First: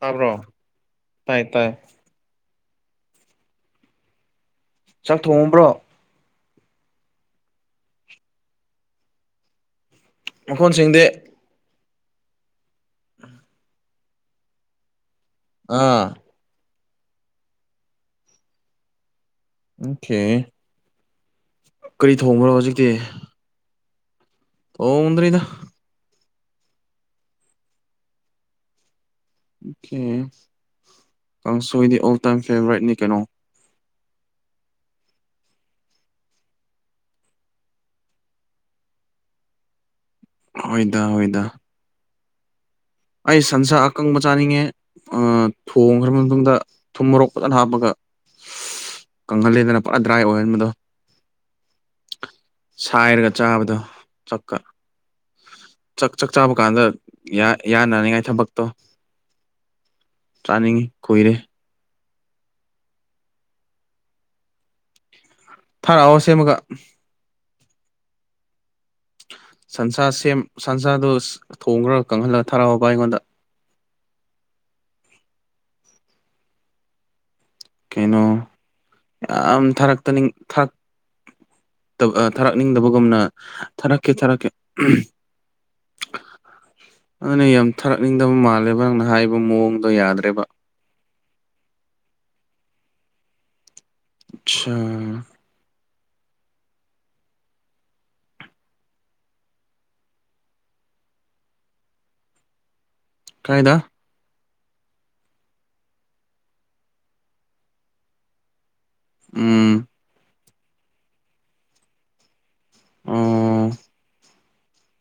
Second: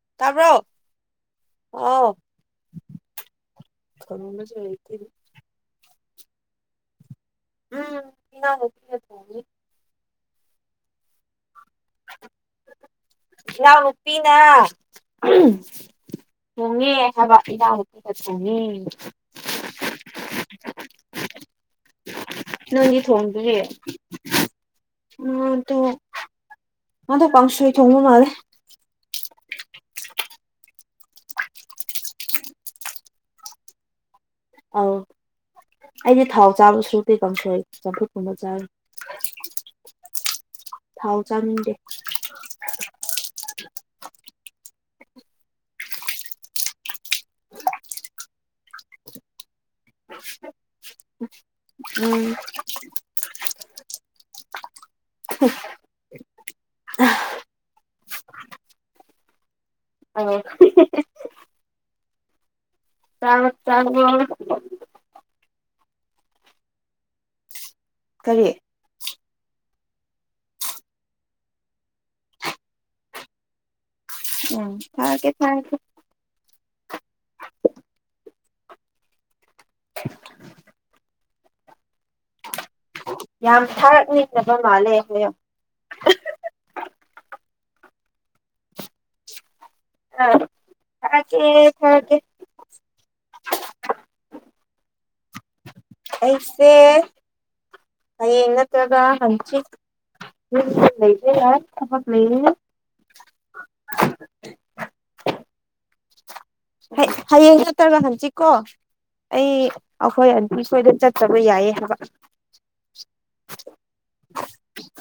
ꯇꯥꯕ꯭ꯔꯣ ꯇ꯭ꯕꯔꯣ ꯇꯥꯏ ꯇꯥꯏ ꯍꯥꯎ ꯈꯪꯗꯦ ꯆꯥꯛ ꯊꯣꯡꯉꯕ꯭ꯔꯣ ꯎꯝꯅꯤ ꯃꯈꯣꯟꯁꯤꯡꯗꯤ ꯏꯅꯥꯎ ꯅꯨꯄꯤꯅ ꯑꯥ ꯊꯣꯡꯉꯦ꯫ ꯍꯥꯏꯕꯥ ꯏꯅꯥꯎ ꯅꯨꯄꯤꯅ ꯊꯣꯡꯒꯦ ꯍꯥꯏꯕꯥ ꯑꯣꯀꯦ ꯀꯔꯤ ꯊꯣꯡꯕꯔꯣ꯫ ꯍꯧꯖꯤꯛꯇꯤ ꯎ ꯊꯣꯡꯗ꯭ꯔꯤꯗ ꯇꯣ ꯑꯗ ꯀꯪꯁꯣꯏ ꯊꯣꯡꯕꯥ ꯃꯥꯜꯂꯦ ꯑꯣ ꯀꯏ ꯀꯥꯡꯁꯣꯏꯗꯤ ꯑꯣ ꯇꯥꯏꯝ ꯐꯦꯚꯣꯔꯥꯏꯠꯅꯤ ꯀꯩꯅꯣ ꯑꯣ ꯑꯩꯗꯤ ꯊꯥꯎ ꯆꯥꯕꯁꯨꯗꯤ ꯀꯥꯡꯁꯣꯏ ꯆꯝꯐꯨꯠ ꯀꯨꯝꯕ ꯆꯥꯕꯥ ꯍꯣꯏꯗ ꯊꯥꯎ ꯍꯣꯏꯗ ꯆꯥꯅꯤꯡꯗꯦ ꯑꯩ ꯁꯟꯁꯥ ꯑꯀꯪꯕ ꯆꯥꯅꯤꯡꯉꯦ ꯊꯣꯡꯈ꯭ꯔ ꯃꯇꯨꯡꯗ ꯊꯨꯝ ꯃꯣꯔꯣꯛ ꯐꯖꯅ ꯍꯥꯞꯄꯒ [inaudible] ꯀꯪꯍꯜꯂꯦꯗꯅ ꯄꯨꯔꯥ ꯗ꯭ꯔꯥꯏ ꯑꯣꯏꯍꯟꯕꯗꯣ ꯎꯝ ꯁꯥꯏꯔꯒ ꯆꯥꯕꯗꯣ ꯆꯥꯛ ꯆꯥꯛ ꯆꯥꯕ ꯀꯥꯟꯗ ꯌꯥꯏ ꯏꯥꯟ ꯅꯤꯡꯉꯥꯏ ꯊꯕꯛꯇꯣ ꯑꯧ ꯆꯥꯅꯤꯡꯉꯤ ꯀꯨꯏꯔꯦ ꯆꯥꯔ꯭ꯕꯣ ꯆꯥꯔꯥꯕꯣ ꯊꯥꯔꯛꯑꯣ ꯁꯦꯝꯃꯒ ꯀꯔꯤ ꯁꯟꯁꯥ ꯁꯦꯝ ꯁꯟꯁꯥꯗꯨꯣ ꯊꯣꯡꯈ꯭ꯔ ꯀꯪꯍꯜꯂꯒ ꯊꯥꯔꯛꯑꯣꯕ ꯑꯩꯉꯣꯟꯗ ꯊꯒꯦ ꯊꯥꯦ ꯀꯩꯅꯣ ꯌꯥꯝ ꯊꯥꯔꯛꯇꯅꯤ ꯊ ꯊꯥꯔꯛꯅꯤꯡꯗꯕ ꯅ ꯌꯥꯝ ꯊꯥꯔꯛꯀꯦ ꯊꯔꯛꯀꯦ ꯊꯥꯔꯛꯅꯤꯡꯗꯕ ꯃꯥꯜꯂꯦ ꯍꯥꯏꯌꯣ ꯑꯗꯨꯅ ꯌꯥꯝ ꯊꯥꯔꯛꯅꯤꯡꯗꯕ ꯃꯥꯜꯂꯦꯕ ꯅꯪꯅ ꯍꯥꯏꯕ ꯃꯑꯣꯡꯗꯣ ꯌꯥꯗ꯭ꯔꯦꯕ ꯊꯀꯦ ꯊꯒꯦ ꯑꯆꯥ ꯑꯩꯁꯦ ꯍꯌꯦꯡ ꯅꯠꯇ꯭ꯔꯒ ꯍꯪꯆꯤꯠ ꯂꯩ ꯌꯥ ꯊ ꯂꯩ ꯂꯩꯦ ꯀꯥꯏꯗ [unintelligible] ꯍꯌꯦꯡ ꯅꯠꯇ꯭ꯔꯒ ꯍꯪꯁꯤꯀꯣ ꯑꯩ ꯎꯝ ꯑꯩꯈꯣꯏ ꯑꯩꯈꯣꯏꯗ ꯆꯠꯆꯕ ꯌꯥꯏꯌꯦ ꯍꯥꯏꯕ ꯑꯣ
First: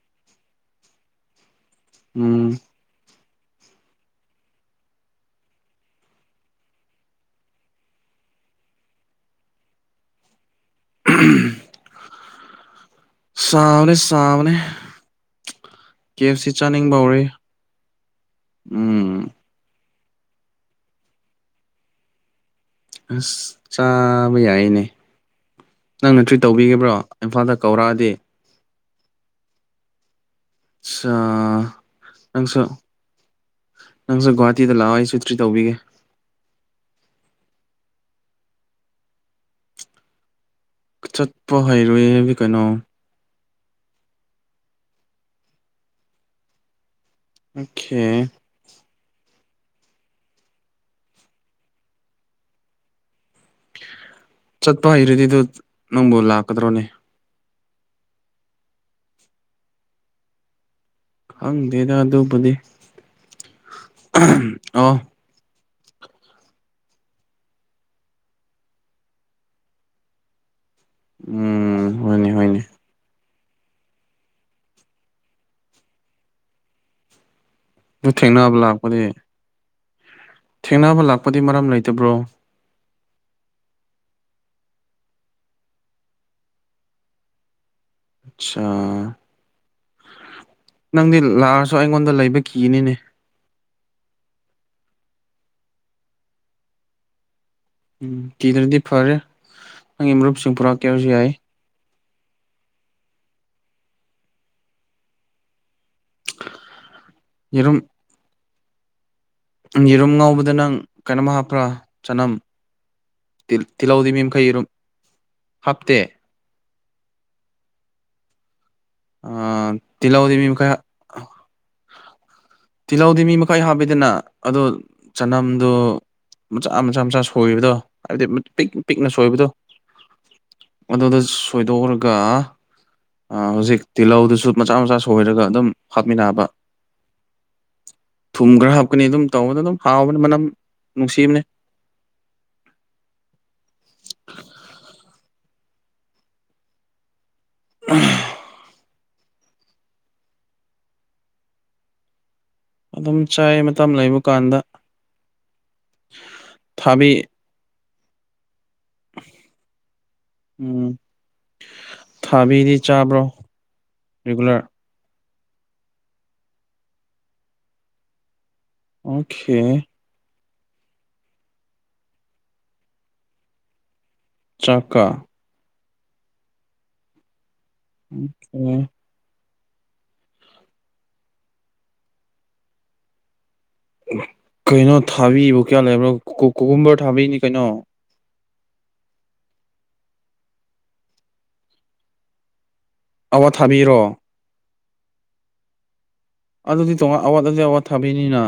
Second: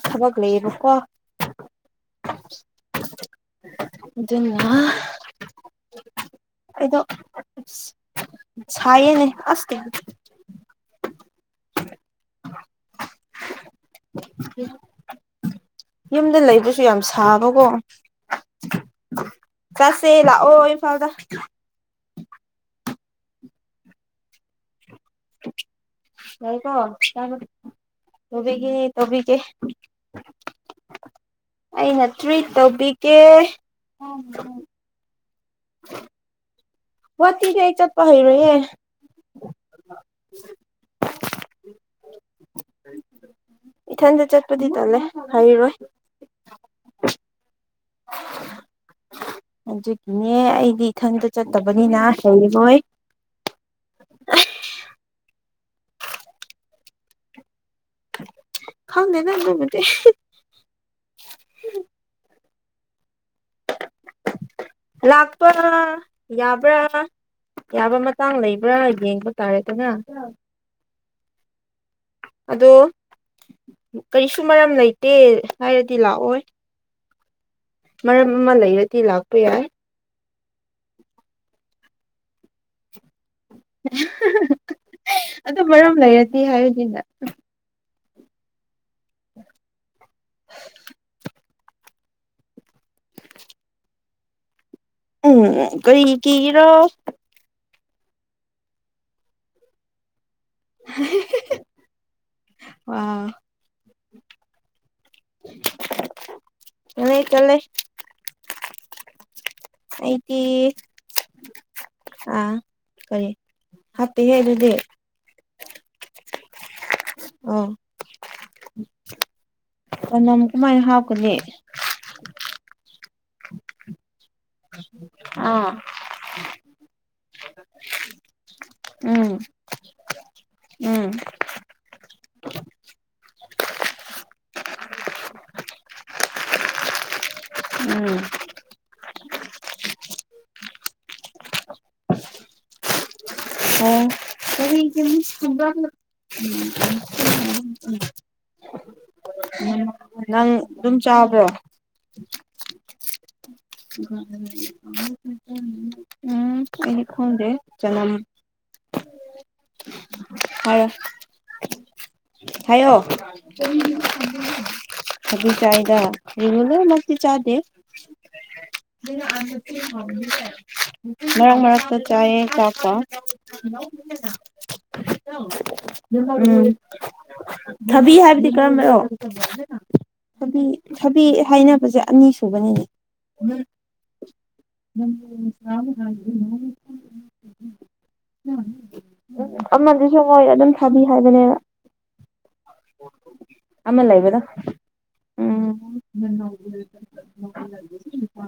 ꯍꯕꯒꯂꯕꯀꯣ ꯎꯝ ꯑꯗꯨ ꯑꯗꯨꯅ ꯑꯩꯗꯣ ꯆꯌꯦꯅꯦ ꯑꯁꯦ [inaudible] ꯁꯝꯅꯦ ꯁꯝꯅꯦ ꯌꯨꯝꯗ ꯂꯩꯕꯁꯨ ꯌꯥꯝ ꯁꯥꯕꯀꯣ ꯎꯝ ꯀꯁꯦ ꯂ ꯑꯣ ꯏꯐꯥꯎꯗ ꯑꯁ ꯆꯥꯕ ꯌꯥꯏꯅꯦ ꯅꯪ ꯅꯠꯇ꯭ꯔꯤ ꯌꯥꯏꯀꯣ ꯇꯧꯕꯤꯈꯤꯕ꯭ꯔꯣ ꯏꯝꯐꯥꯜꯗ ꯀꯧꯔꯛꯑꯗꯤ ꯇꯕꯤ ꯀꯦ ꯅꯪꯁꯨ ꯇꯧꯕꯤꯒꯦ ꯅꯪꯁꯨ ꯒꯋꯥꯍꯥꯇꯤꯗ ꯂꯋꯥ ꯭ꯔꯤ ꯇꯧꯕꯤꯒꯦ ꯋꯥꯛꯀꯤꯛꯗꯤ ꯑꯩ ꯆꯠꯄ ꯍꯩꯔꯣꯏꯍꯦ ꯆꯠꯄ ꯍꯩꯔꯣꯏ ꯍꯥꯏꯕꯤ ꯀꯩꯅꯣ ꯏꯊꯟꯗ ꯆꯠꯄꯗꯤ ꯇꯜꯂꯦ ꯍꯩꯔꯣꯏ ꯑꯣꯀꯦ ꯑꯗꯨꯒꯤꯅꯦ ꯑꯩꯗꯤ ꯏꯊꯟꯗ ꯆꯠꯇꯕꯅꯤꯅ ꯍꯩꯔꯣꯏ ꯆꯠꯄ ꯍꯩꯔꯗꯤ ꯑꯗꯨ ꯅꯪꯕꯨ ꯂꯥꯛꯀꯗ꯭ꯔꯣꯅꯦ ꯈꯥꯎꯗꯅ ꯅꯗꯤ ꯑ ꯂꯥꯛꯄ ꯌꯥꯕ꯭ꯔꯥ ꯌꯥꯕ ꯃꯇꯥꯡ ꯂꯩꯕ꯭ꯔꯥ ꯌꯦꯡꯕ ꯇꯥꯔꯦꯗꯅ ꯎꯝ ꯍꯅꯦ ꯍꯣꯏꯅꯦ ꯑꯗꯣ ꯀꯔꯤꯁꯨ ꯃꯔꯝ ꯂꯩꯇꯦ ꯍꯥꯏꯔꯗꯤ ꯂꯥꯛꯑꯣ ꯑꯗꯨ ꯃꯔꯝ ꯑꯃ ꯊꯦꯡꯅꯕ ꯂꯥꯛꯄꯗꯤ ꯂꯩꯔꯗꯤ ꯂꯥꯛꯄ ꯌꯥꯏ ꯊꯦꯡꯅꯕ ꯂꯥꯛꯄꯗꯤ ꯃꯔꯝ ꯂꯩꯇꯕ꯭ꯔꯣ ꯑꯗꯨ ꯃꯔꯝ ꯂꯩꯔꯗꯤ ꯍꯥꯏꯔꯗꯤꯅ ꯑꯆꯥ ꯅꯪꯗꯤ ꯂꯥꯁ ꯁꯣ ꯑꯩꯉꯣꯟꯗ ꯂꯩꯕ ꯀꯤꯅꯤꯅꯦ ꯎꯝ ꯀꯩ ꯀꯔꯣ ꯎꯝ ꯀꯤꯗ꯭ꯔꯗꯤ ꯐꯔꯦ ꯅꯪꯒꯤ ꯃꯔꯨꯞꯁꯤꯡ ꯄꯨꯔꯛꯀꯦꯔꯁꯨ ꯌꯥꯏ ꯑ ꯎ ꯇꯂꯦ ꯪ ꯌꯦꯔꯨꯝ ꯉꯥꯎꯕꯗ ꯅꯪ ꯀꯩꯅꯣꯝ ꯍꯥꯞꯄ꯭ꯔꯥ ꯆꯅꯝ ꯑꯥ ꯀꯔꯤ ꯇꯤꯜꯍꯧꯗꯤ ꯍꯥꯞꯇꯦꯍꯦ ꯃꯤꯡꯈꯩꯔ ꯑꯗꯨꯗꯤ ꯍꯥꯞꯇꯦ ꯑꯥ ꯑ ꯇꯤꯜꯍꯧꯗꯤ ꯃꯥꯅꯝ ꯃꯤ ꯃꯈꯩ ꯀꯃꯥꯏꯅ ꯍꯥꯞꯀꯅꯤ ꯇꯤꯜꯍꯧꯗꯤ ꯃꯤ ꯃꯈꯩ ꯍꯥꯞꯄꯤꯗꯅ ꯑꯗꯣ ꯆꯅꯝꯗꯣ ꯑꯥ ꯃꯆꯥ ꯃꯆꯥ ꯃꯆꯥ ꯁ ꯁꯣꯏꯕꯗꯣ ꯍꯥꯏꯕꯗꯤ ꯄꯤꯛ ꯄꯤꯛꯅ ꯎꯝ ꯁꯣꯏꯕꯗꯣ ꯎꯝ ꯑꯗꯨꯗ ꯁꯣꯏꯗꯣꯛꯎꯒ ꯀ ꯍꯧꯖꯤꯛ ꯇꯤꯜꯍꯧꯗꯨꯁꯨ ꯃꯆꯥ ꯃꯆꯥ ꯁꯣꯏꯔꯒ ꯑꯗꯨꯝ ꯍꯥꯞꯃꯤꯟꯅꯕ ꯎꯝ ꯊꯨꯝ ꯈ꯭ꯔ ꯍꯥꯞꯀꯅꯤ ꯑꯗꯨꯝ ꯇꯧꯕꯗ ꯑꯗꯨꯝ ꯍꯥꯎꯕꯅꯦ ꯃꯅꯝ ꯅꯨꯡꯁꯤꯕꯅꯦ ꯑꯣ ꯀꯔꯤ ꯀꯔꯤ ꯎ ꯎꯝ [inaudible] ꯎꯝ ꯅꯪ ꯑꯗꯨꯝ ꯆꯥꯕ꯭ꯔꯣ ꯑꯗꯨꯝ ꯆꯥꯏ ꯃꯇꯝ ꯂꯩꯕ ꯀꯥꯟꯗ ꯑꯩꯗꯤ ꯊꯥꯕꯤ ꯈꯪꯗꯦ ꯆꯅꯝ ꯎꯝ ꯍꯥꯏꯔꯣ ꯊꯥꯕꯤꯗꯤ ꯍꯥꯏꯌꯣ ꯆꯥꯕ꯭ꯔꯣ ꯔꯤꯒꯨꯂꯔ ꯑꯗꯨ ꯆꯥꯢꯗ ꯔꯤꯒꯨꯂꯔ ꯃꯛꯇꯤ ꯆꯥꯗꯦ ꯑꯣꯀꯦ ꯃꯔꯛ ꯃꯔꯛ ꯇꯥ ꯆꯥꯏ ꯆꯥꯛꯀꯥ ꯍꯜꯂꯣ ꯆꯛꯀꯥ ꯎꯝ ꯊꯕꯤ ꯍꯥꯏꯕꯗꯤ ꯑꯣꯀꯦ ꯀꯔꯝꯕꯅꯣ ꯊꯕꯤ ꯊꯕꯤ ꯍꯥꯏꯅꯕꯁꯦ ꯑꯅꯤ ꯁꯨꯕꯅꯤꯅꯦ ꯀꯩꯅꯣ ꯊꯥꯕꯤꯕꯨ ꯀꯌꯥ ꯂꯩꯕ꯭ꯔꯣ ꯀꯣꯀꯨꯝꯕꯔ ꯊꯥꯕꯤꯅꯤ ꯀꯩꯅꯣ ꯑꯃꯗꯨꯁꯨ ꯍꯣꯏ ꯑꯗꯨꯝ ꯊꯥꯕꯤ ꯍꯥꯏꯕꯅꯦꯕ ꯑꯋꯥ ꯊꯥꯕꯤꯔꯣ ꯑꯃ ꯂꯩꯕꯗꯣ ꯎꯝ ꯑꯗꯨꯗꯤ ꯇꯣꯉꯥꯟ ꯑꯋꯥꯠꯗꯤ ꯑꯋꯥꯠ ꯊꯥꯕꯤꯅꯤꯅ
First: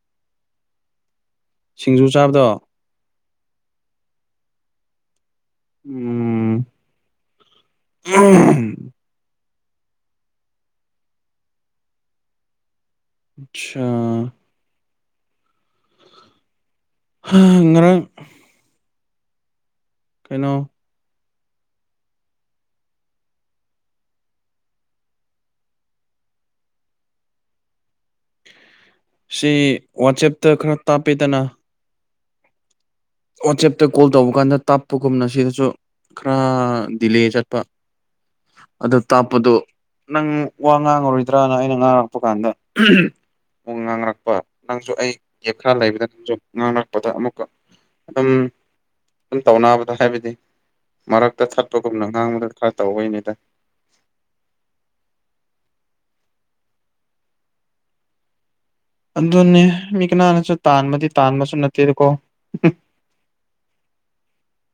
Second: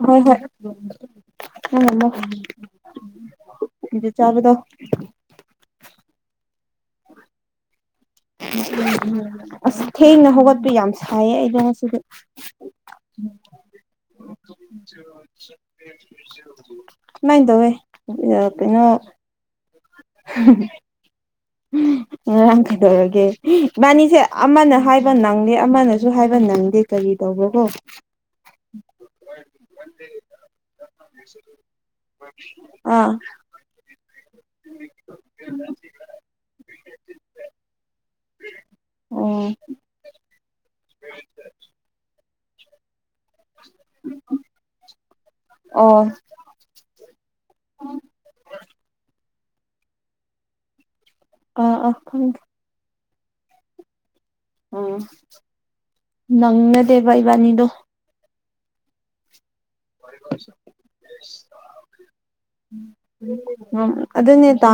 ꯍꯣꯢ ꯍꯣꯢ ꯅꯪ ꯉꯥꯝꯃꯣ ꯆꯕꯗꯣ ꯑꯗꯥ ꯆꯥꯕꯗꯣ ꯎꯝ ꯎ ꯎ ꯑꯁ ꯊꯦꯡꯅ ꯍꯧꯒꯠꯄ ꯌꯥꯝ ꯁꯥꯏꯌꯦ ꯑꯩꯗꯣ ꯉꯁꯤꯗꯤ ꯑꯆꯥꯥ ꯑꯗꯨꯃꯥꯢ ꯇꯧꯋꯦ ꯉꯔꯥꯡ ꯀꯩꯅꯣ ꯎꯝ [inaudible] ꯉꯔꯥꯡ ꯀꯩꯗꯧꯔꯒꯦ ꯏꯕꯥꯅꯤꯁꯦ ꯑꯃꯅ ꯍꯥꯏꯕ ꯅꯪꯗꯦ ꯑꯃꯅꯁꯨ ꯍꯥꯏꯕ ꯅꯪꯗꯦ ꯀꯔꯤ ꯀꯔꯤ ꯇꯧꯕꯔꯥ ꯀꯣ ꯁꯤ ꯋꯥꯆꯦꯞꯇ ꯈꯔ ꯇꯥꯞꯄꯤꯗꯅ ꯍꯣꯏ ꯋꯥꯆꯦꯞꯇ ꯀꯣꯜ ꯇꯧꯕ ꯀꯥꯟꯗ ꯇꯞꯄꯒꯨꯝꯅ ꯁꯤꯗꯁꯨ ꯈꯔ ꯗꯤꯂꯦ ꯆꯠꯄ ꯑꯗꯨ ꯑꯣ ꯇꯥꯛꯞꯄꯗꯣ ꯅꯪ ꯋꯥ ꯉꯥꯡꯉꯔꯣꯏꯗ꯭ꯔꯥꯅ ꯑꯩꯅ ꯉꯥꯡ ꯊꯣꯛꯄꯀꯥꯟꯗ ꯑꯃꯨꯛ ꯉꯥꯡꯔꯛꯄ ꯅꯪꯁꯨ ꯑꯩ ꯒꯦꯞ ꯈꯔ ꯑꯣ ꯂꯩꯕꯗ ꯅꯪꯁꯨ ꯉꯥꯡꯔꯛꯄꯗ ꯑꯃꯨꯛꯀ ꯁꯨꯝ ꯇꯧꯅꯕꯗ ꯍꯥꯏꯕꯗꯤ ꯃꯔꯛꯇ ꯑꯥ ꯑꯥ ꯊꯠꯄꯒꯨꯝꯅ ꯈꯪꯗꯦ ꯉꯥꯡꯕꯗ ꯈꯔ ꯇꯧꯕꯩꯅꯦ ꯠꯇ [inaudible] ꯎꯝ ꯅꯪꯗꯦꯕ ꯏꯕꯥꯟꯅꯤꯗꯣ ꯑꯗꯨꯅꯤ ꯃꯤ ꯀꯅꯅꯁꯨ ꯇꯥꯟꯕꯗꯤ ꯇꯥꯟꯕꯃꯁꯨ ꯅꯠꯇꯦꯗꯀꯣ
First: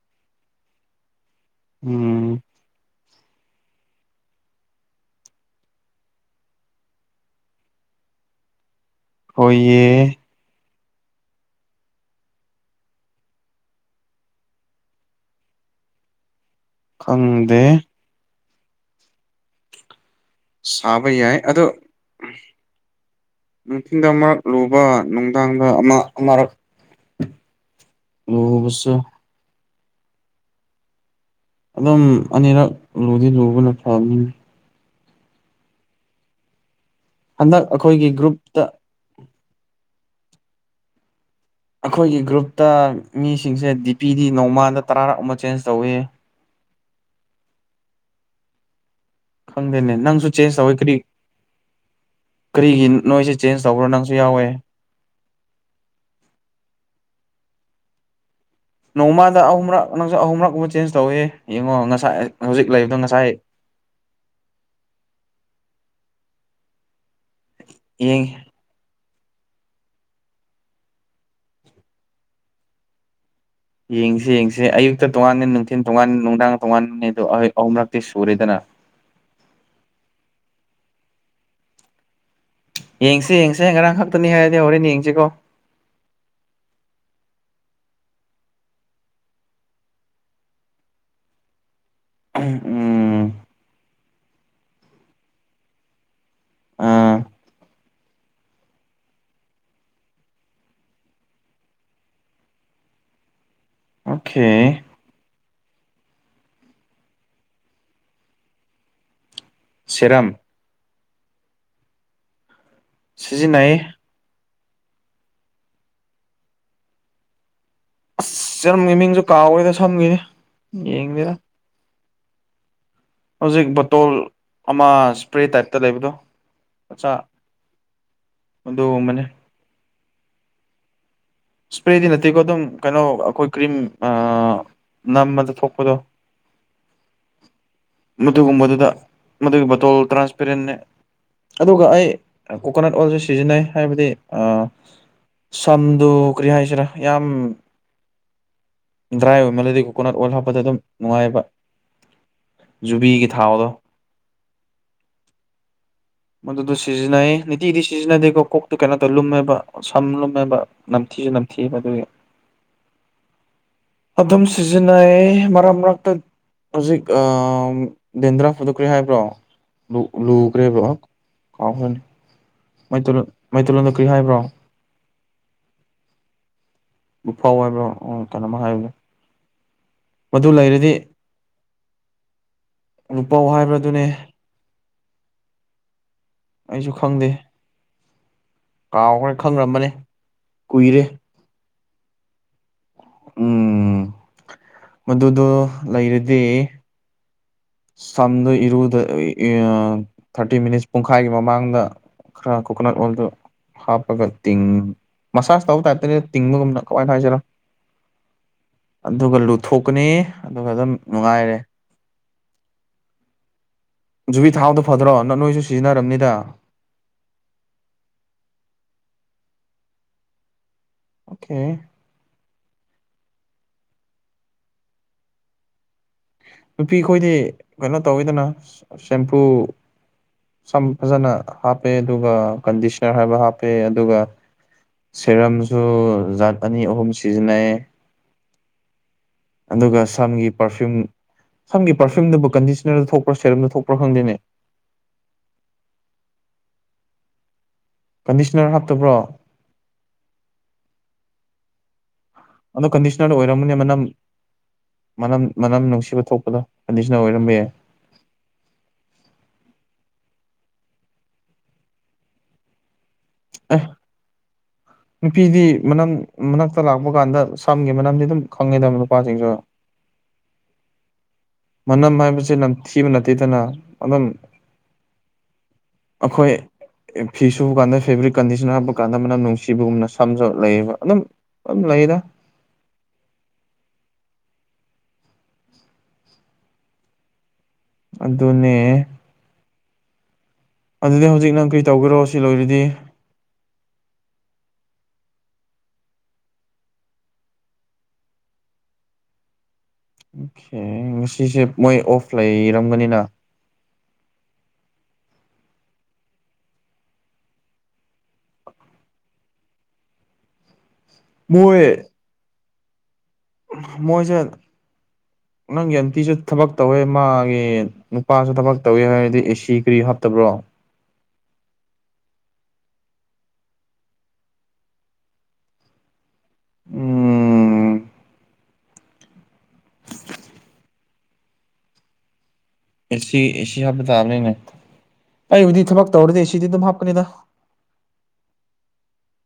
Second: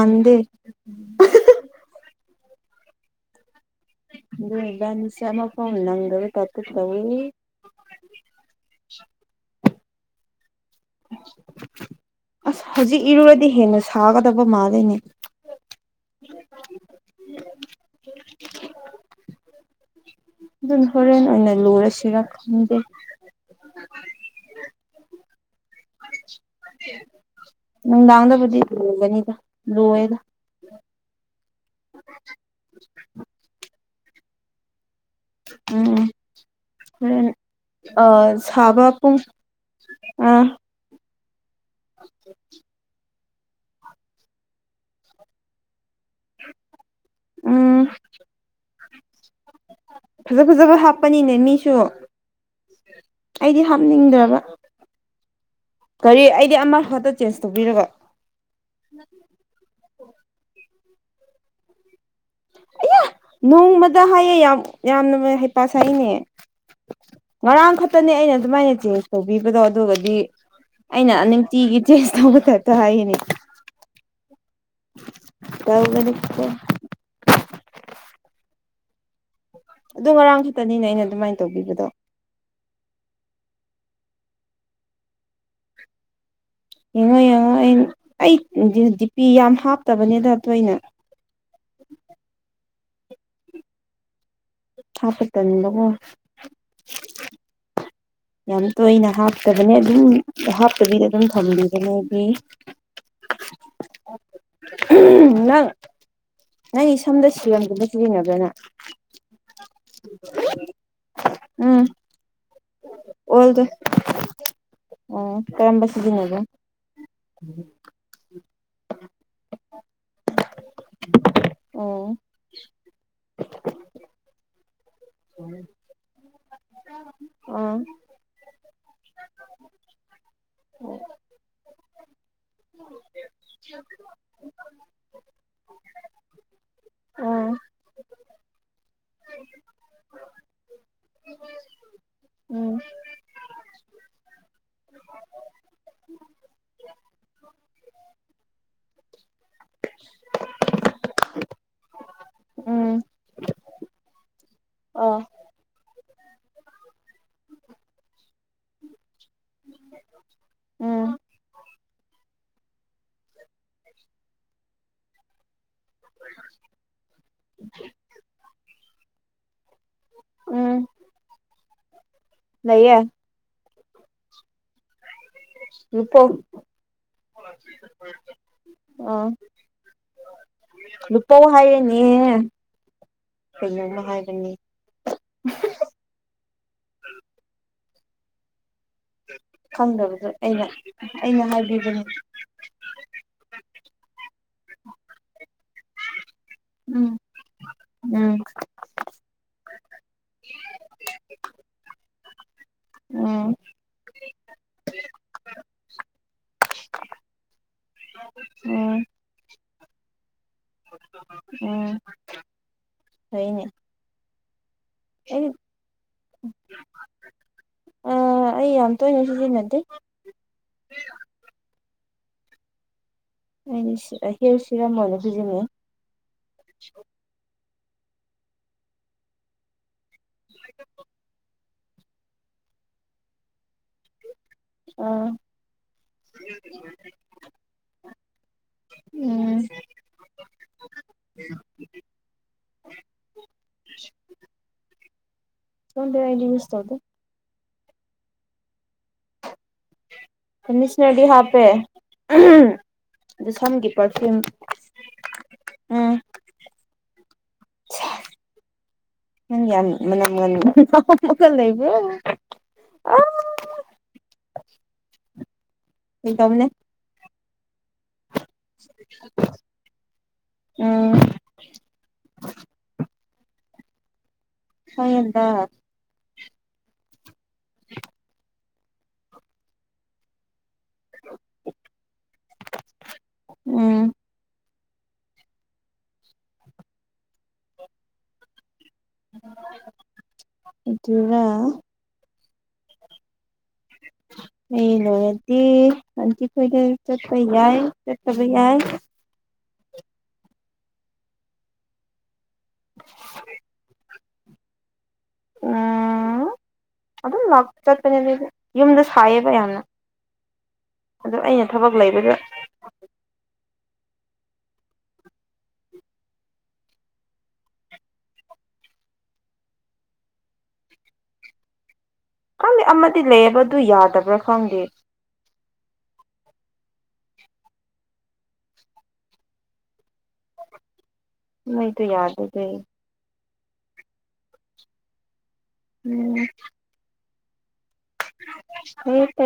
ꯅꯗ [inaudible] ꯎꯝ ꯑꯗꯨꯅ ꯏꯕꯥꯟꯅꯤꯁꯦ ꯑꯃꯇ ꯅꯥꯪꯗꯕꯩ ꯇꯨꯞꯇ ꯇꯧꯏ [inaudible] ꯍꯣꯢꯌꯦ ꯑꯁ ꯍꯧꯖꯤꯛ ꯏꯔꯨꯔꯗꯤ ꯍꯦꯟꯅ ꯁꯥꯒꯗꯕ ꯃꯥꯜꯂꯤꯅꯦ ꯈꯪꯗꯦ ꯑꯗꯨꯅ ꯁꯥꯕ ꯍꯣꯔꯦꯟ ꯌꯥꯏ ꯑꯣꯏꯅ ꯑꯗꯣ ꯂꯨꯔꯁꯤꯔ ꯈꯪꯗꯦ ꯅꯨꯡꯊꯤꯟꯗ ꯑꯃꯛ ꯂꯨꯕ ꯅꯨꯡꯗꯥꯡꯗ ꯑꯃ ꯑꯃꯛ ꯅꯨꯡꯗꯥꯡꯗꯕꯨꯗꯤ ꯂꯒꯅꯤꯗ ꯂꯣꯏꯋꯦꯗ ꯑꯗꯨꯝ ꯑꯅꯤꯔꯛ ꯂꯨꯗꯤ ꯂꯨꯕꯅ ꯐꯅꯤ ꯎꯝ ꯍꯟꯗꯛ ꯑ ꯑꯩꯈꯣꯏꯒꯤ ꯒ꯭ꯔꯨꯞꯇ ꯁꯥꯕꯄꯨꯡ ꯑꯥ ꯑꯩꯈꯣꯏꯒꯤ ꯒ꯭ꯔꯨꯞꯇ ꯃꯤꯁꯤꯡꯁꯦ ꯗꯤ ꯄꯤ ꯗꯤ ꯅꯣꯡꯃꯥꯗ ꯇꯔꯥꯔꯥ ꯑꯃ ꯆꯦꯟꯖ ꯇꯧꯏꯤ ꯎꯝ ꯈꯪꯗꯦꯅꯦ ꯅꯪꯁꯨ ꯐꯖ ꯆꯦꯟꯖ ꯇꯧꯋꯤ ꯐꯖꯕ ꯀꯔꯤ ꯍꯥꯞꯄꯅꯤꯅꯦ ꯃꯤꯁꯨ ꯀꯔꯤꯒꯤ ꯅꯣꯏꯁꯦ ꯆꯦꯟꯖ ꯑꯩꯗꯤ ꯇꯧꯕ꯭ꯔꯣ ꯅꯪꯁꯨ ꯍꯥꯞꯅꯤꯡꯗ꯭ꯔꯕ ꯌꯥꯎꯋꯦ ꯀꯔꯤ ꯑꯩꯗꯤ ꯑꯃ ꯍꯠꯇ ꯆꯦꯟꯖ ꯇꯧꯕꯤꯔꯕ ꯅꯣꯡꯃꯗ ꯑꯍꯨꯝꯔꯛ ꯅꯪꯁꯨꯛ ꯑꯍꯨꯝ ꯃꯔꯛꯨꯝꯕ ꯆꯦꯟꯖ ꯇꯧꯋ ꯌꯦꯡꯉꯣ ꯉꯁꯥꯏ ꯍꯧꯖꯤꯛ ꯂꯩꯕꯗꯣ ꯉꯁꯥꯏ ꯅꯣꯡꯃꯗ ꯍꯥꯏꯌꯦ ꯌꯥꯝ ꯌꯥꯝꯅ ꯍꯩ ꯄꯥꯁꯩꯅꯦ ꯉꯔꯥꯡ ꯈꯛꯇꯅꯦ ꯌꯦꯡꯉꯤ ꯑꯩꯅ ꯑꯗꯨꯃꯥꯏꯅ ꯇꯧꯕꯤꯕꯗꯣ ꯑꯗꯨꯒꯗꯤ ꯑꯩꯅ ꯅꯨꯡꯇꯤꯒꯤ ꯇꯦꯁ ꯇꯧꯕ ꯇꯦꯇ ꯍꯥꯏꯅꯤ ꯌꯦꯡꯁꯤ ꯌꯦꯡꯁꯤ ꯑꯌꯨꯛꯇ ꯇꯣꯉꯥꯟ ꯅꯨꯡꯊꯤꯟ ꯇꯣꯉꯥꯟ ꯇꯧꯕꯅꯤ ꯅꯨꯡꯗꯥꯡ ꯇꯣꯉꯥꯟꯕꯅꯤ ꯑꯗꯣ ꯑꯍꯨꯝꯂꯛꯇꯤ ꯁꯨꯔꯦꯗꯅ ꯑꯗꯨ ꯉꯔꯥꯡ ꯈꯛꯇꯅꯤꯅꯦ ꯑꯩꯅ ꯑꯗꯨꯃꯥꯏꯅ ꯇꯧꯕꯤꯕꯗꯣ ꯌꯦꯡꯁꯤ ꯌꯦꯡꯁꯦ ꯉꯔꯥꯡ ꯈꯛꯇꯅꯤ ꯍꯥꯏꯔꯗꯤ ꯍꯣꯔꯦꯟ ꯌꯦꯡꯁꯤꯀꯣ ꯌꯦꯡꯉꯣ ꯌꯦꯡꯉꯣ ꯑꯩ ꯗꯤꯄꯤ ꯌꯥꯝ ꯍꯥꯞꯇꯕꯅꯤꯗ ꯇꯣꯏꯅ [inaudible] ꯎꯝ ꯁꯥꯄ ꯇꯅꯤꯡꯗꯣ ꯑꯥ ꯌꯥꯝ ꯇꯣꯏꯅ ꯍꯥꯞꯇꯕꯅꯦ ꯑꯗꯨꯝ ꯍꯥꯞꯄꯕꯤꯗ ꯑꯗꯨꯝ ꯊꯝꯕꯤꯒꯅꯦ ꯑꯩꯗꯤ [inaudible] ꯑꯣꯀꯦ ꯅꯪ ꯁꯝꯗ ꯁꯤꯔꯝꯒꯨꯝꯕ ꯁꯤꯖꯤꯅꯕꯔꯥ ꯅꯪ ꯁꯤꯔꯝ ꯎꯝ ꯑꯣꯏꯜꯗꯣ ꯁꯤꯖꯤꯟꯅꯩꯌꯦ ꯑꯣ ꯀꯔꯝꯕꯁꯨꯗꯤꯉꯒꯣ ꯆꯔꯝꯒꯤ [inaudible] ꯃꯤꯡꯁꯨ ꯀꯥꯎꯦꯗ ꯁꯝꯈꯤꯅꯤ ꯌꯦꯡꯗꯦꯗ ꯎ [unintelligible] ꯍꯧꯖꯤꯛ ꯕꯣꯇꯣꯜ ꯑꯃ ꯏꯁꯄ꯭ꯔꯦ ꯇꯥꯏꯞꯇ ꯂꯩꯕꯗꯣ ꯃꯆꯥ ꯑ ꯑꯗꯨꯒꯨꯝꯕꯅꯤ ꯎꯝ ꯏꯁꯄ꯭ꯔꯦꯗꯤ ꯅꯠꯇꯦꯀꯣ ꯑꯗꯨꯝ ꯀꯩꯅꯣ ꯑꯩꯈꯣꯏ ꯀ꯭ꯔꯤꯝ ꯅꯝꯃꯗ ꯊꯣꯛꯄꯗꯣ [unintelligible] ꯃꯗꯨꯒꯨꯝꯕꯗꯨꯗ ꯃꯗꯨꯒꯤ ꯕꯇꯣꯜ ꯇ꯭ꯔꯥꯟꯁꯄꯦꯔꯦꯟꯅꯦ ꯑꯗꯨꯒ ꯑꯩ ꯀꯣꯀꯣꯅꯠ ꯑꯣꯏꯜꯁꯨ ꯁꯤꯖꯤꯟꯅꯩ ꯍꯥꯏꯕꯗꯤ ꯁꯝꯗꯨ ꯀꯔꯤ ꯍꯥꯏꯁꯤꯔꯥ ꯌꯥꯝ ꯗ꯭ꯔꯥꯏ ꯑꯣꯏꯃꯦꯂꯗꯤ ꯀꯣꯀꯣꯅꯠ ꯑꯣꯏꯜ ꯍꯥꯞꯄꯗ ꯑꯗꯨꯝ ꯅꯨꯡꯉꯥꯏꯕ ꯖꯨꯕꯤꯒꯤ ꯊꯥꯎꯗꯣ ꯑꯣ ꯃ ꯁꯤꯖꯅꯏ ꯅꯇꯗꯤ ꯁꯤꯖꯅꯗꯤ ꯀ ꯀꯣꯛꯇꯨ ꯀꯩꯅꯣ ꯇꯧ ꯂꯨꯝꯃꯦꯕ ꯁꯝ ꯂꯨꯝꯃꯦꯕ ꯎꯝ ꯐꯗꯨ [inaudible] ꯑꯗꯨꯝ ꯁꯤꯖꯤꯟꯅꯩ ꯃꯔꯝ [unintelligible] ꯍꯧꯖꯤꯛ ꯗꯦꯟꯗ꯭ꯔꯥ ꯑꯗꯨ ꯀꯔꯤ ꯍꯥꯏꯕ꯭ꯔꯣ ꯂꯨ ꯂꯨ ꯀꯔꯤꯕꯥ ꯎꯝ ꯀꯥꯎꯈꯔꯦꯅꯤ ꯂꯩꯌꯦ ꯃꯩꯇꯩꯂꯣꯟꯗ ꯀꯔꯤ ꯍꯥꯏꯕ꯭ꯔꯣ ꯂꯨꯄꯧ ꯂꯨꯐꯥꯎ ꯍꯥꯏꯕ꯭ꯔꯣ ꯑꯣ ꯀꯩꯅꯣꯝꯃꯥ ꯍꯥꯏꯕꯗꯣ ꯑ ꯂꯨꯄꯧ ꯍꯥꯏꯌꯦꯅꯦ ꯂꯨꯄꯧ ꯍꯥꯏꯕ꯭ꯔꯥ ꯀꯩꯅꯣꯝꯃ ꯑꯗꯨꯅꯦ ꯍꯥꯏꯕꯅꯤ [inaudible] ꯑꯩꯁꯨ ꯈꯪꯗꯦ ꯀꯥꯎꯈ꯭ꯔꯦ ꯈꯪꯔꯝꯕꯅꯦ ꯈꯪꯗꯕꯗ ꯑꯩꯅ ꯀꯨꯏꯔꯦ ꯑꯩꯅ ꯍꯥꯏꯕꯤꯕꯅꯦ ꯎꯝ ꯃꯗꯨꯗꯣ ꯂꯩꯔꯗꯤ ꯎꯝ ꯎꯝ ꯁꯝꯗ ꯏꯔꯨꯗ ꯊꯥꯔꯇꯤ ꯃꯤꯅꯤꯠꯁ ꯄꯨꯡꯈꯥꯏꯒꯤ ꯃꯃꯥꯡꯗ ꯑ ꯀꯣꯀꯣꯅꯠ ꯑꯣꯏꯜꯗꯣ ꯎꯝ ꯍꯥꯞꯄꯒ ꯇꯤꯡ ꯃꯁꯥꯁ ꯇꯧꯕ ꯇꯥꯏꯞꯇꯅꯦ ꯇꯤꯡꯕꯒꯨꯝꯅ ꯀꯃꯥꯏꯅ ꯍꯥꯏꯁꯤꯔꯣ ꯎꯝ ꯑꯗꯨꯒ ꯂꯨꯊꯣꯛꯀꯅꯤ ꯑꯗꯨꯒ ꯑꯗꯨꯝ ꯅꯨꯡꯉꯥꯏꯔꯦ ꯍꯣꯏꯅꯦ ꯖꯨꯕꯤ ꯊꯥꯎꯗꯣ ꯐꯗ꯭ꯔꯣ ꯅ ꯅꯣꯏꯁꯨ ꯁꯤꯖꯤꯟꯅꯔꯝꯅꯤꯗ ꯑ ꯑꯩ ꯌꯥꯝ ꯇꯣꯏꯅ ꯁꯤꯖꯤꯟꯅꯗꯦ ꯑꯣꯀꯦ ꯑꯩꯗꯤ ꯁꯤ ꯍꯦꯔ ꯁꯤꯔꯝ ꯑꯣꯏꯅꯥ ꯁꯤꯖꯟꯅꯩ ꯅꯨꯄꯤ ꯑꯩꯈꯣꯏꯗꯤ ꯀꯩꯅꯣ ꯇꯧꯋꯤꯗꯅ ꯁꯦꯝꯄꯨ ꯁꯝ ꯐꯖꯅ ꯍꯥꯞꯄꯦ ꯑꯗꯨꯒ ꯀꯟꯗꯤꯁꯅꯔ ꯍꯥꯏꯕ ꯍꯥꯞꯄꯦ ꯑꯗꯨꯒ ꯑ ꯁꯦꯔꯝꯁꯨ ꯖꯥꯠ ꯑꯅꯤ ꯑꯍꯨꯝ ꯁꯤꯖꯤꯟꯅꯩ ꯎꯝ ꯑꯗꯨꯒ ꯁꯝꯒꯤ ꯄꯥꯔꯐ꯭ꯌꯨꯝ ꯁꯝꯒꯤ ꯄꯔꯐ꯭ꯌꯨꯝꯗꯨꯕꯨ ꯀꯟꯗꯤꯁꯅꯔꯗ ꯊꯣꯛꯄ꯭ꯔꯥ ꯁꯦꯔꯝꯗ ꯊꯣꯛꯄ꯭ꯔꯥ ꯈꯪꯗꯦꯅꯦ ꯈꯪꯗꯦ ꯑꯩꯗꯤ ꯌꯨꯁ ꯇꯧꯗꯦ ꯀꯟꯗꯤꯁꯅꯔ ꯍꯥꯞꯇꯕ꯭ꯔꯣ ꯀꯟꯗꯤꯁꯅꯔꯗꯤ ꯍꯥꯞꯄꯦ ꯑꯗꯣ ꯀꯟꯗꯤꯁꯅꯔꯗ ꯑꯗꯨ ꯑꯣꯏꯔꯝꯃꯅꯦ ꯁꯝꯒꯤ ꯃꯅꯝ ꯄꯔꯐ꯭ꯌꯨꯝ ꯃꯅꯝ ꯃꯅꯝ ꯎꯝ ꯅꯨꯡꯁꯤꯕ ꯊꯣꯛꯄꯗꯣ ꯀꯟꯗꯤꯁꯅ ꯑꯣꯏꯔꯝꯕ ꯌꯥꯏ ꯅꯪ ꯌꯥꯝ [unintelligible] ꯑꯦ ꯅꯨꯄꯤꯗꯤ ꯃꯅꯝ ꯐꯒꯤ ꯇꯧꯕꯅꯦ ꯃꯅꯥꯛꯇ ꯂꯥꯛꯄ ꯀꯥꯟꯗ ꯁꯝꯒꯤ ꯃꯅꯝꯗꯤ ꯑꯗꯨꯝ ꯈꯪꯉꯤꯗꯕ ꯅꯨꯄꯥꯁꯤꯡꯁꯨ ꯎꯝ ꯃꯅꯝ ꯍꯥꯏꯕꯁꯤ ꯅꯝꯊꯤꯕ ꯑꯗꯨꯝ ꯐꯌꯦꯟꯗꯥ ꯑꯩꯈꯣꯏ ꯐꯤ ꯁꯨꯕ ꯀꯥꯟꯗ ꯐꯦꯕ꯭ꯔꯤꯛ ꯀꯟꯗꯤꯁꯅꯔ ꯍꯥꯞꯄ ꯀꯥꯟꯗ ꯃꯅꯝ ꯅꯨꯡꯁꯤꯕꯒꯨꯝꯅ ꯁꯝꯖꯨ ꯂꯩꯕ ꯑꯗꯨꯝ ꯂꯩꯌꯦꯗ ꯎꯝ ꯑꯗꯨꯅꯦ [unintelligible] ꯑꯗꯨꯗꯤ ꯑꯗꯨꯒ ꯍꯧꯖꯤꯛ ꯅꯪ ꯀꯩ ꯇꯧꯒꯦꯔꯣ ꯁꯤ ꯂꯣꯏꯔꯗꯤ [unintelligible] ꯑꯩ ꯂꯣꯏꯔꯗꯤ ꯑꯥꯟꯗꯤ ꯀꯣꯏꯗ ꯆꯠꯄ ꯌꯥꯏ ꯆꯠꯇꯕ ꯌꯥꯏ ꯑꯣꯀꯦ ꯉꯁꯤꯁꯦ ꯃꯣꯏ ꯑꯣꯐ ꯂꯩꯔꯝꯒꯅꯤꯅ ꯑꯥ ꯑꯗꯨꯝ ꯆꯠꯄꯅꯦ ꯑꯗꯨ ꯌꯨꯝꯗ ꯁꯥꯏꯌꯦꯕ ꯌꯥꯝꯅ ꯑꯗ ꯑꯩꯅ ꯃꯣꯏ ꯊꯕꯛ ꯂꯩꯕꯗ ꯃꯣꯖꯦ ꯅꯪꯒꯤ ꯑꯟꯇꯤꯁꯨ ꯊꯕꯛ ꯇꯧꯋꯦ ꯃꯥꯒꯤ ꯅꯨꯄꯥꯁꯨ ꯊꯕꯛ ꯇꯧꯋꯦ ꯍꯥꯏꯔꯗꯤ ꯑꯦꯁꯤ ꯀꯔꯤ ꯍꯥꯞ ꯐꯠꯇꯕ꯭ꯔꯣ [unintelligible] ꯈꯪ ꯑꯃꯗꯤ ꯂꯩꯌꯦꯕ ꯑꯗꯨ ꯌꯥꯗꯕ꯭ꯔꯥ ꯈꯪꯗꯦ ꯎꯝ ꯏ ꯌꯥꯗ ꯑꯗꯨꯦ ꯑꯦꯁꯤ ꯑꯦꯁꯤ ꯍꯥꯞꯄ ꯇꯥꯕꯅꯤꯅꯦ ꯑꯩꯥꯏꯕꯨꯗꯤ ꯊꯕꯛ ꯎꯝ ꯇꯧꯔꯗꯤ ꯑꯦꯁꯤꯗꯤ ꯑꯗꯨꯝ ꯍꯥꯞꯀꯅꯤꯗ ꯍ